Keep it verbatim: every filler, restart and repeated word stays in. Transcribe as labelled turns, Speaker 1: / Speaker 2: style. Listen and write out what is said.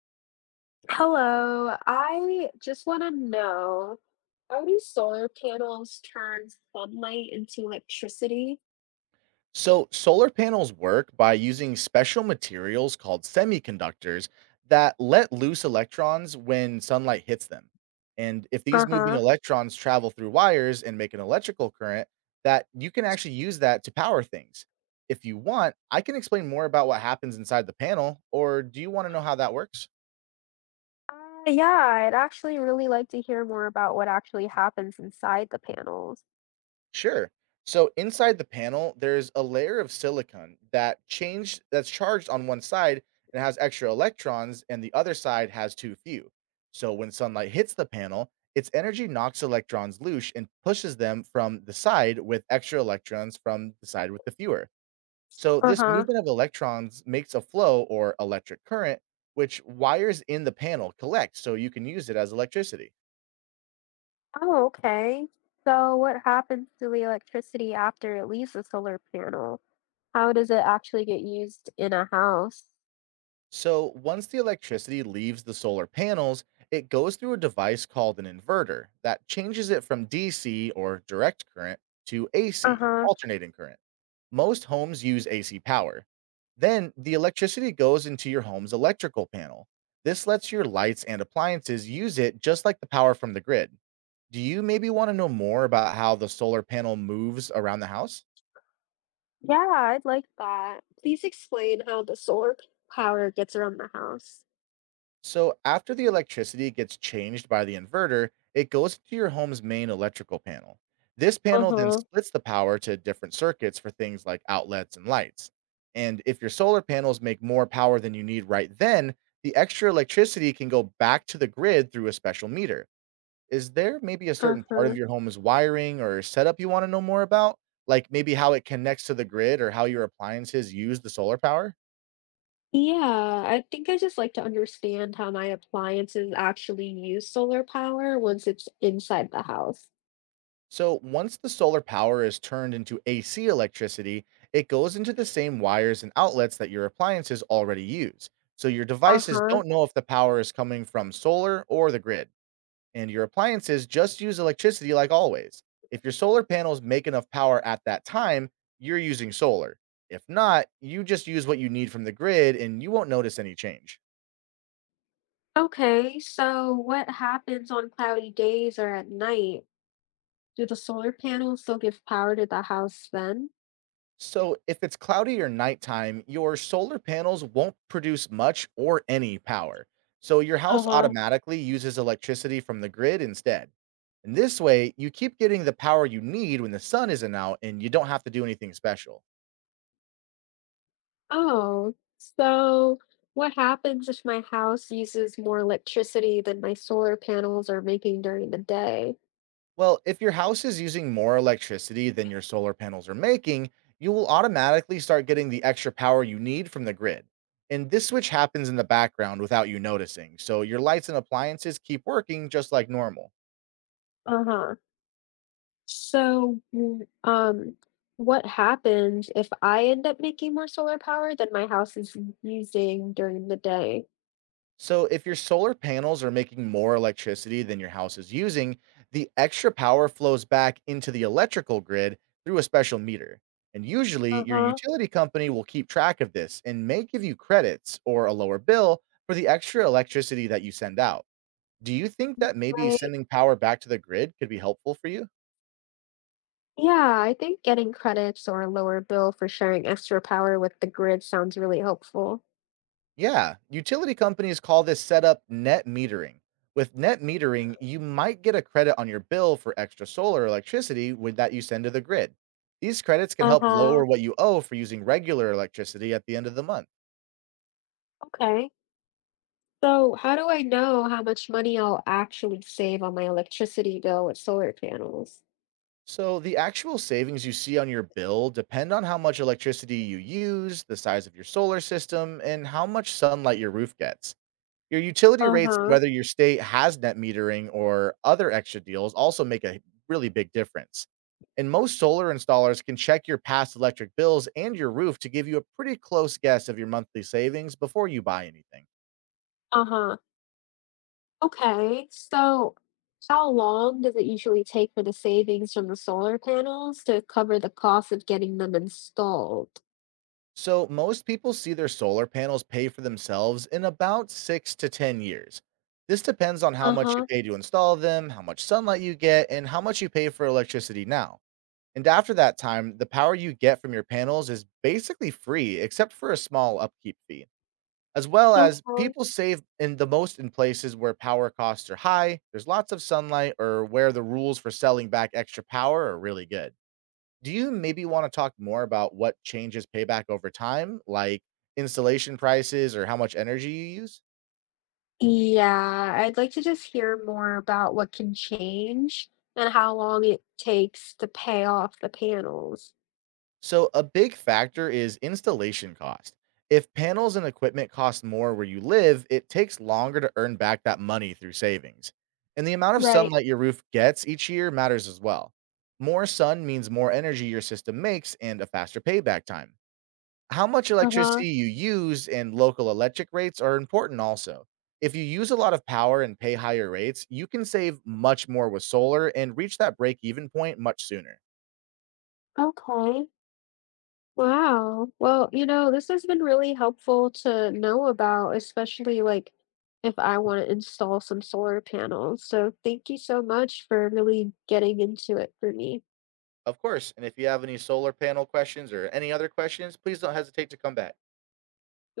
Speaker 1: Hello, I just want to know how do solar panels turn sunlight into electricity?
Speaker 2: So, solar panels work by using special materials called semiconductors that let loose electrons when sunlight hits them. And if these moving
Speaker 1: Uh-huh.
Speaker 2: electrons travel through wires and make an electrical current, that you can actually use that to power things. If you want, I can explain more about what happens inside the panel, or do you want to know how that works?
Speaker 1: Uh, yeah, I'd actually really like to hear more about what actually happens inside the panels.
Speaker 2: Sure. So inside the panel, there's a layer of silicon that changed that's charged on one side and has extra electrons, and the other side has too few. So when sunlight hits the panel, its energy knocks electrons loose and pushes them from the side with extra electrons from the side with the fewer. So this
Speaker 1: Uh-huh.
Speaker 2: movement of electrons makes a flow or electric current, which wires in the panel collect so you can use it as electricity.
Speaker 1: Oh, okay. So what happens to the electricity after it leaves the solar panel? How does it actually get used in a house?
Speaker 2: So, once the electricity leaves the solar panels, it goes through a device called an inverter that changes it from D C or direct current to A C,
Speaker 1: Uh-huh.
Speaker 2: alternating current. Most homes use A C power. Then the electricity goes into your home's electrical panel. This lets your lights and appliances use it just like the power from the grid. Do you maybe want to know more about how the solar panel moves around the house?
Speaker 1: Yeah, I'd like that. Please explain how the solar power gets around the house.
Speaker 2: So, after the electricity gets changed by the inverter, it goes to your home's main electrical panel. This panel then
Speaker 1: Uh-huh.
Speaker 2: splits the power to different circuits for things like outlets and lights. And if your solar panels make more power than you need right then, the extra electricity can go back to the grid through a special meter. Is there maybe a certain part of
Speaker 1: Uh-huh.
Speaker 2: your home's wiring or setup you want to know more about? Like maybe how it connects to the grid or how your appliances use the solar power?
Speaker 1: Yeah, I think I just like to understand how my appliances actually use solar power once it's inside the house.
Speaker 2: So once the solar power is turned into A C electricity, it goes into the same wires and outlets that your appliances already use. So your devices
Speaker 1: Uh-huh.
Speaker 2: don't know if the power is coming from solar or the grid, and your appliances just use electricity like always. If your solar panels make enough power at that time, you're using solar. If not, you just use what you need from the grid and you won't notice any change.
Speaker 1: Okay, so what happens on cloudy days or at night? Do the solar panels still give power to the house then?
Speaker 2: So, if it's cloudy or nighttime, your solar panels won't produce much or any power. So, your house
Speaker 1: Uh-huh.
Speaker 2: automatically uses electricity from the grid instead. And this way, you keep getting the power you need when the sun isn't out and you don't have to do anything special.
Speaker 1: Oh, so what happens if my house uses more electricity than my solar panels are making during the day?
Speaker 2: Well, if your house is using more electricity than your solar panels are making, you will automatically start getting the extra power you need from the grid. And this switch happens in the background without you noticing. So, your lights and appliances keep working just like normal.
Speaker 1: Uh-huh. So, w um, what happens if I end up making more solar power than my house is using during the day?
Speaker 2: So, if your solar panels are making more electricity than your house is using, the extra power flows back into the electrical grid through a special meter. And usually, your
Speaker 1: Uh-huh.
Speaker 2: utility company will keep track of this and may give you credits or a lower bill for the extra electricity that you send out. Do you think that maybe
Speaker 1: Right.
Speaker 2: sending power back to the grid could be helpful for you?
Speaker 1: Yeah, I think getting credits or a lower bill for sharing extra power with the grid sounds really helpful.
Speaker 2: Yeah, utility companies call this setup net metering. With net metering, you might get a credit on your bill for extra solar electricity with that you send to the grid. These credits can help
Speaker 1: Uh-huh.
Speaker 2: lower what you owe for using regular electricity at the end of the month.
Speaker 1: Okay. So how do I know how much money I'll actually save on my electricity bill with solar panels?
Speaker 2: So the actual savings you see on your bill depend on how much electricity you use, the size of your solar system, and how much sunlight your roof gets. Your utility rates and
Speaker 1: Uh-huh.
Speaker 2: whether your state has net metering or other extra deals also make a really big difference. And most solar installers can check your past electric bills and your roof to give you a pretty close guess of your monthly savings before you buy anything.
Speaker 1: Uh-huh. Okay. So how long does it usually take for the savings from the solar panels to cover the cost of getting them installed?
Speaker 2: So, most people see their solar panels pay for themselves in about six to ten years. This depends on how much you
Speaker 1: Uh-huh.
Speaker 2: pay to install them, how much sunlight you get, and how much you pay for electricity now. And after that time, the power you get from your panels is basically free, except for a small upkeep fee. As well as
Speaker 1: Okay.
Speaker 2: people save in the most in places where power costs are high, there's lots of sunlight, or where the rules for selling back extra power are really good. Do you maybe want to talk more about what changes payback over time, like installation prices or how much energy you use?
Speaker 1: Yeah, I'd like to just hear more about what can change and how long it takes to pay off the panels.
Speaker 2: So, a big factor is installation cost. If panels and equipment cost more where you live, it takes longer to earn back that money through savings. And the amount of
Speaker 1: Right.
Speaker 2: sunlight your roof gets each year matters as well. More sun means more energy your system makes and a faster payback time. How much
Speaker 1: Uh-huh.
Speaker 2: electricity you use and local electric rates are important also. If you use a lot of power and pay higher rates, you can save much more with solar and reach that break even point much sooner.
Speaker 1: Okay. Wow. Well, you know, this has been really helpful to know about, especially like if I want to install some solar panels. So thank you so much for really getting into it for me.
Speaker 2: Of course, and if you have any solar panel questions or any other questions, please don't hesitate to come back.